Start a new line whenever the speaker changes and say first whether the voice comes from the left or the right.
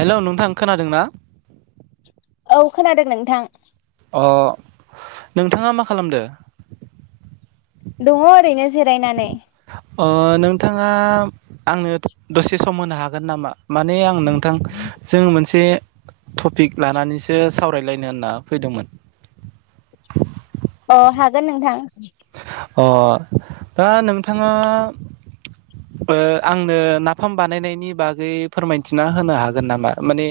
right: Hello नोंथां खोनादों ना?
left: औ खोनादों नोंथां।
right: अ नोंथाङा मा खालामदों?
left: दङ ओरैनो जिरायनानै।
right: ओ नोंथाङा आंनो दसे सम होनो हागोन नामा? माने आं नोंथां जों मोनसे टपिक लानानैसो सावरायलायनो होनना फैदोंमोन।
left: अ हागोन नोंथां।
right: अ दा नोंथाङा ओ आंनो नाफाम बानायनायनि बागै फोरमायथिना होनो हागोन नामा माने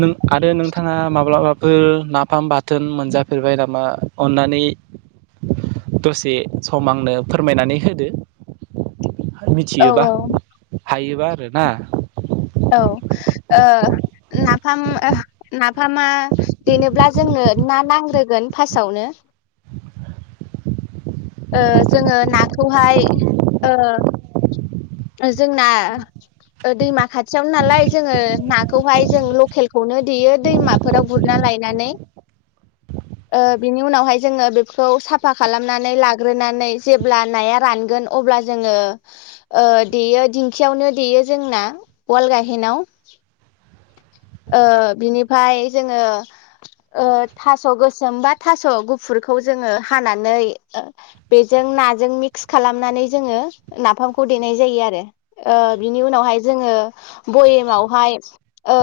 right: नों आरो नोंथाङा माब्लाबाफोर नाफाम बाथोन मोनजाफेरबाय नामा अननानै दसे सम आंनो फोरमायनानै होदो।
left: औ
right: मिथियोबा
left: औ
right: हायोबा। [unintelligible]
left: औ ओ नाफाम ओ नाफामा देनोब्ला जोंनो ना नांग्रोगोन फार्स्टआवनो। ओ जोङो नाखौहाय ओ जोंना दैमा खाथियावनो नालाय जोङो नाखौहाय जों लकेलखौनो देयो दैमाफोराव गुरना लायनानै ओ बिनि उनावहाय जोङो बेखौ साफा खालामनानै लाग्रोनानै जेब्ला नाया रानगोन अब्ला जोङो ओ देयो दिंखियावनो देयो जोंना वाल गाहेनाव ओ बिनिफ्राय जोङो ओ थास गोसोम बा थास गुफुरखौ जोङो हानानै बेजों नाजों मिक्स खालामनानै जोङो नाफाम खौ देनाय जायो आरो ओ बिनि उनावहाय जोङो भयेमावहाय ओ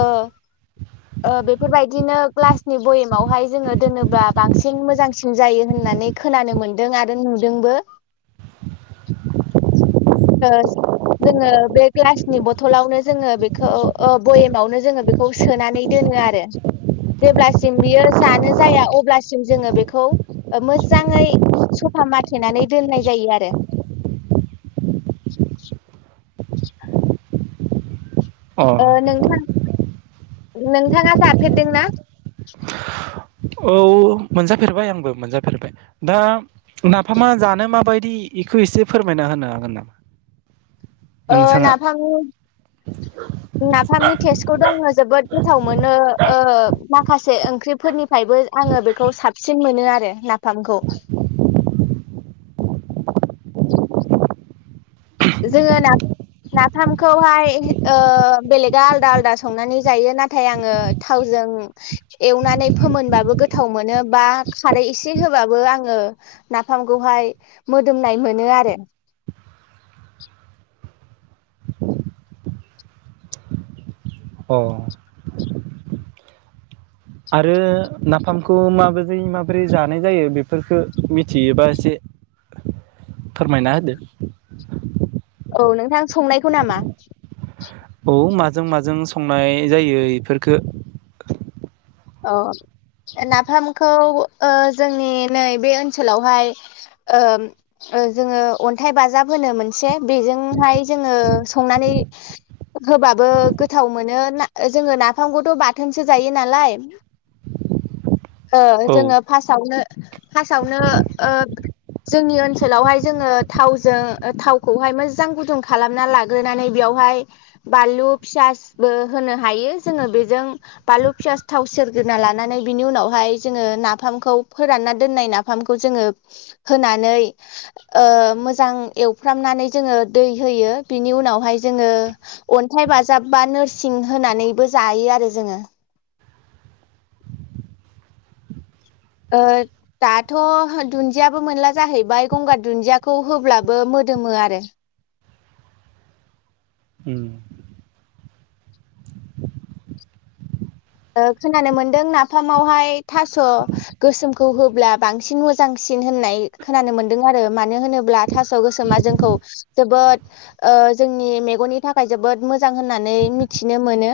left: ओ बेफोरबायदिनो ग्लासनि बयेमावहाय जोङो दोनोब्ला बांसिन मोजांसिन जायो होननानै खोनानो मोनदों आरो नुदोंबो ओ जोङो बे ग्लासनि बथलावनो जोङो बेखौ ओ बयेमावनो जोङो बेखौ सोनानै दोनो आरो जेब्लासिम बियो जानो जाया अब्लासिम जोङो बेखौ मोजाङै सफा माथेनानै दोननाय जायो आरो [inaudible]
right: अ
left: ओ नोंथां नोंथाङा जाफेरदोंना
right: औ मोनजाफेरबाय आंबो मोनजाफेरबाय दा नाफामा जानो माबायदि बेखौ एसे फोरमायना होनो हागोन नामा?
left: ओ
right: नोंथाङा
left: नाफामनि नाफामनि टेस्टखौथ आङो जोबोद गोथाव मोनो ओ माखासे ओं ख्रिफोरनिफ्रायबो आङो बेखौ साबसिन मोनो आरो ना फामखौ जोङो ना नाफामखौहाय ओ बेलेगा आलादा आलादा संनानै जायो नाथाय आङो थावजों एवनानै फोमोनबो गोथाव मोनो बा खारै एसे होबाबो आङो नाफामखौहाय मोदोमनाय मोनो आरो [inaudible]
right: अ आरो नाफामखौ माबोजै माबोरै जानाय जायो बेफोरफोरखो मिथियोबा एसे फोरमायना होदो
left: औ नोंथां संनायखौ नामा
right: औ माजों माजों संनाय जायो एफोरखो
left: अ नाफामखौ ओ जोंनि नै बे ओनसोलावहाय ओ ओ जोङो अन्थाइ बाजाब होनो मोनसे बेजोंहाय जोङो संनानै होबाबो गोथाव मोनो जोङो नाफामखौथ बाथोनसो जायो नालाय ओ
right: औ
left: जोङो फास्टआवनो। फार्स्टआवनो ओ जोंनि ओनसोलावहाय जोङो थावजों थावखौहाय मोजां गुदुं खालामना लाग्रोनानै बेयावहाय बानलु फियसबो होनो हायो जोङो बेजों बानलु फियास थाव सेरग्रोना लानानै बिनि उनावहाय जोङो नाफामखौ फोरानना दोननाय नाफामखौ जोङो होनानै ओ मोजां एवफ्रामनानै जोङो दै होयो बिनि उनावहाय जोङो अन्थाइ बाजाब बा नोरसिं होनानैबो जायो आरो जोङो। ओ दाथ' दुन्दियाबो मोनला जाहैबाय गंगार दुन्दियाखौ होब्लाबो मोदोमो आरो।
right: उम
left: ओ खोनानो मोनदों नाफामावहाय थास' गोसोमखौ होब्ला बांसिन मोजांसिन होननाय खोनानो मोनदों आरो मानो होनोब्ला थास' गोसोमा जोंखौ जोबोद ओ जोंनि मेगननि थाखाय जोबोद मोजां होननानै मिथिनो मोनो।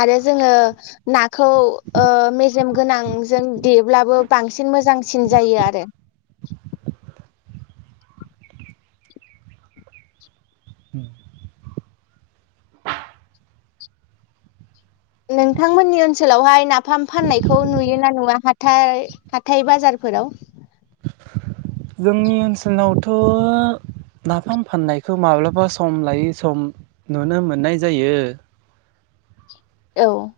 left: आरो जोङो नाखौ ओ मेजेम गोनांजों देब्लाबो बांसिन मोजांसिन जायो आरो। नोंथांमोननि ओनसोलावहाय नाफाम फाननायखौ नुयो ना नुया हाथाय हाथाय बाजारफोराव।
right: जोंनि ओनसोलावथ' नाफाम फाननायखौ माब्लाबा सम लायै सम नुनो मोननाय जायो।
left: औ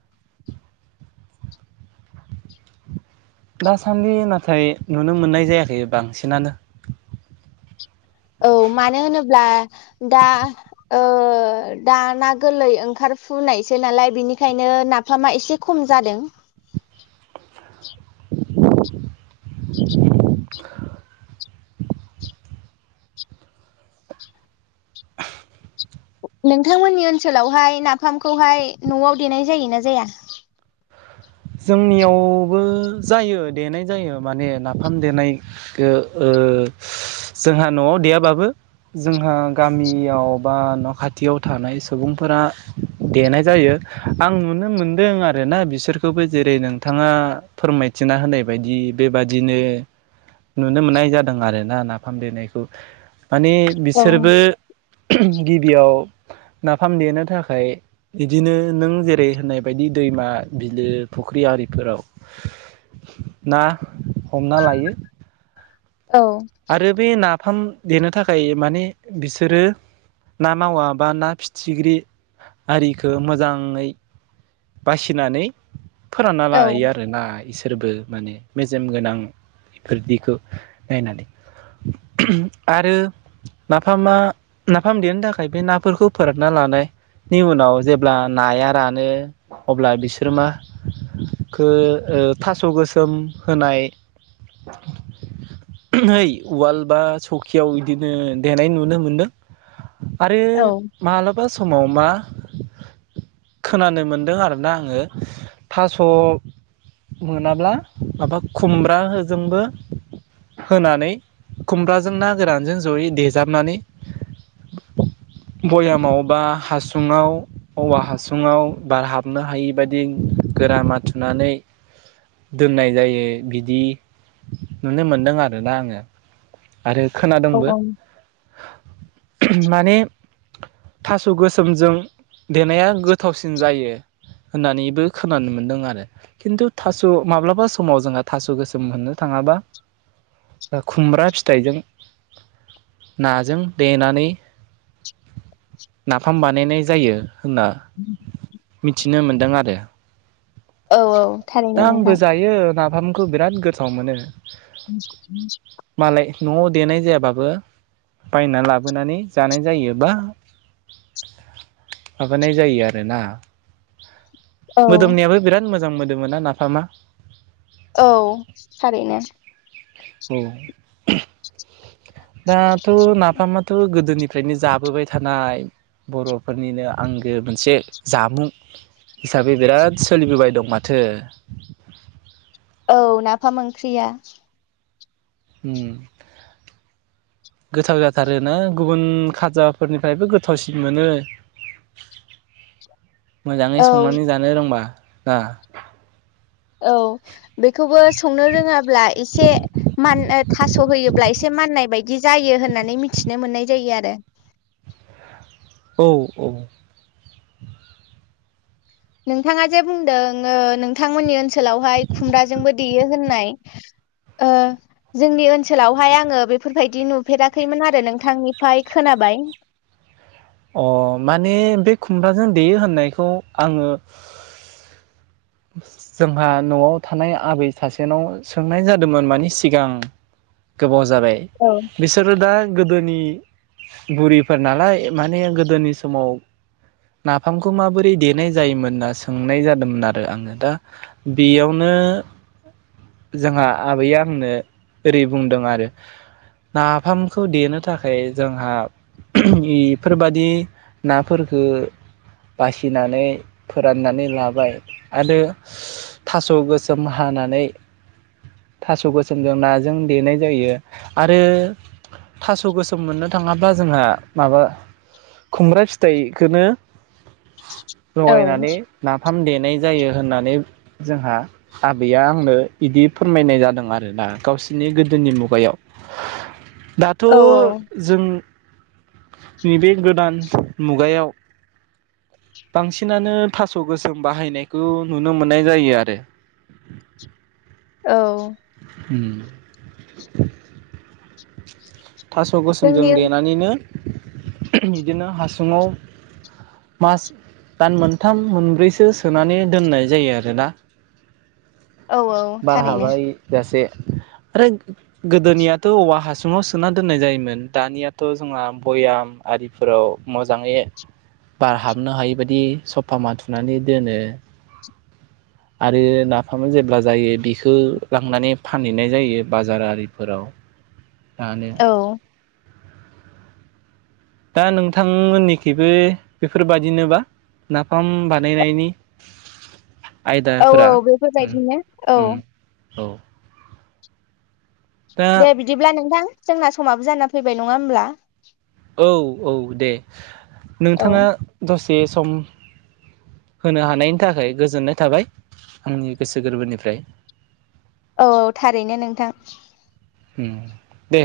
right: दासान्दि नाथाय नुनो मोननाय जायाखै बांसिनानो।
left: औ मानो होनोब्ला दा ओ दा ना गोरलै ओंखार फुनायसो नालाय बेनिखायनो नाफामा एसे खम जादों। नोंथांमोननि ओनसोलावहाय नाफामखौहाय न'आव देनाय जायोना जाया।
right: जोंनियावबो जायो देनाय जायो माने नाफाम देनायखौ ओ ओ जोंहा न'आव देयाबाबो जोंहा गामियाव बा न' खाथियाव थानाय सुबुंफोरा देनाय जायो आं नुनो मोनदों आरोना बिसोर खौबो जेरै नोंथाङा फोरमायथिना होनाय बायदि बेबादिनो नुनो मोननाय जादों आरोना नाफाम देनायखौ माने
left: औ
right: बिसोरबो। गिबियाव नाफाम देनो थाखाय बिदिनो नों जेरै होननाय बायदि दैमा बि बे फुख्रि आरिफोराव ना हमना लायो।
left: औ
right: आरो बे ना फाम देनो थाखाय माने बिसोरो ना मावा बा ना फिथिग्रि आरिखो मोजाङै बासिनानै फोरानना
left: औ
right: लायो आरो ना इस फोरबो माने मेजेम गोनां बेफोरदिखौ नायनानै आरो नाफामा नाफाम देनो थाखाय बे नाफोरखौ फोरानना लानायनि उनाव जेब्ला नाया रानो अब्ला बिसोर माखो ओ थास' गोसोम होनाय नै उवाल बा सखियाव बिदिनो देनाय नुनो मोनदों। आरो
left: औ
right: मालाबा समाव। मा खोनानो मोन दों आरोना नाङो थास' मोनाब्ला माबा खुमब्राजोंबो होनानै खुमब्राजों ना गोरानजों जयै देजाबनानै बयामाव बा हासुङाव औवा हासुङाव बार हाब नो हायि बायदि गोरामा थुनानै दोननाय जायो बिदि नुनो मोनदों आरोना आङो। आरो
left: औ
right: खोनादोंंबो
left: औ
right: [inaudible] माने। थास' गोसोमजों देनाया गोथावसिन जायो। होननानैबो खोनानो मोन्दों आरो, खिन्थु थास' माब्लाबा समाव जोंहा थास' गोसोम मोननो थाङाबा ओ खुमब्रा फिथाइजों नाजों देनानै नाफाम बानायनाय जायो होनना मिथिनो मोनदों आरो।
left: औ औ
right: [inaudible] दा
left: थारैनो नोंथां
right: आंबो जायो नाफामखौ बिराद गोथाव मोनो। मालाय न'आव
left: [unintelligible]
right: देनाय जायाबाबो बायना लाबोनानै जानाय जायो। बा [inaudible] माबानाय जायो आरोना।
left: औ
right: मोदोमनायाबो बिराद मो मोजां मोदोमोना नाफामा।
left: औ थारैनो।
right: औ
left: [inaudible]
right: दाथ' नाफामा थ' गोदोनिफ्रायनो जाबोबाय थानाय बर'फोरनिनो आंगो मोनसे जामुं हिसाबै बिराद सोलिबोबाय दं माथो।
left: औ नाफाम ओंख्रिया।
right: उम [inaudible] गोथाव जाथारोनो गुबुन खाजाफोरनिफ्रायबो गोथावसिन मोनो। मोजाङै
left: औ
right: संनानै जानो रोंबा। आ
left: औ बेखौबो संनो रोङाब्ला एसे मान- ओ थास' होयोब्ला एसे माननाय बायदि जायो होननानै मिथिनो मोननाय जायो आरो।
right: औ औ।
left: नोंथाङा जे बुंदों ओ नोंथांमोननि ओनसोलावहाय खुमब्राजोंबो देयो होननाय ओ जोंनि ओनसोलावहाय आङो बेफोरबायदि नुफेराखैमोन आरो नोंथांनिफ्राय खोनाबाय।
right: अ माने बे खुमब्राजों देयो होननायखौ आङो [inaudible] जोंहा न'आव थानाय आबै सासेनाव सोंनाय जादोंमोन माने सिगां गोबाव जाबाय
left: औ
right: बिसोरो दा गोदोनि बुरिफोर नालाय माने गोदोनि समाव नाफामखौ माबोरै देनाय जायोमोनना सोंनाय जादोंमोन आरो आङो दा बेयावनो जोंहा आबैया आंनो ओरै बुंदों आरो नाफामखौ देनो थाखाय जोंहा [unintelligible] बेफोरबादि नाफोरखो बासिनानै फोराननानै लाबाय आरो थास' गोसोम हानानै थास' गोसोमजों नाजों देनाय जायो आरो थास गोसोम मोननो थाङाब्ला जोंहा माबा खुमब्रा फिथाइखोनो
left: औ
right: लगायनानै नाफाम देनाय जायो होननानै जोंहा आबैया आंनो इदि फोरमायनाय जादों आरोना गावसोरनि गोदोनि मुगायाव। दाथ'
left: औ
right: जों नैबे गोदान मुगायाव बांसिनानो थास' गोसोम बाहायनायखौ नुनो मोननाय जायो आरो।
left: औ
right: उम [inaudible] [inaudible] थास'
left: जोंनि
right: गोसोमजों देनानैनो बिदिनो हासुङाव मास दान मोनथाम मोनब्रैसो सोनानै दोननाय जायो आरोना।
left: औ औ
right: बार
left: थारैनो
right: हाबायजासे। आरो गोदोनियाथ औवा हा सुङाव सोना दोननाय जायोमोन दानियाथ जोंहा भयाम आरिफोराव मोजाङै बार हाबनो हायै बायदि सफा माथुनानै दोनो आरो नाफाम जेब्ला जायो बिखौ लांनानै फानहैनाय जायो बाजार आरिफोराव। दानो।
left: औ
right: दा नोंथांमोननिखिबो बेफोरबादिनोबा नाफाम बानायनायनि
left: औ औ
right: आयदाफोरा उम
left: बेफोरबायदिनो औ।
right: उम औ। दा
left: दे बिदिब्ला नोंथां। जोंना समाबो जाना फैबाय नङा होमब्ला?
right: औ औ दे।
left: औ
right: नोंथाङा द से सम होनो हानायनि थाखाय गोजोननाय थाबाय आंनि गोसो गोरबोनिफ्राय।
left: औ थारैनो नोंथां
right: उम दे।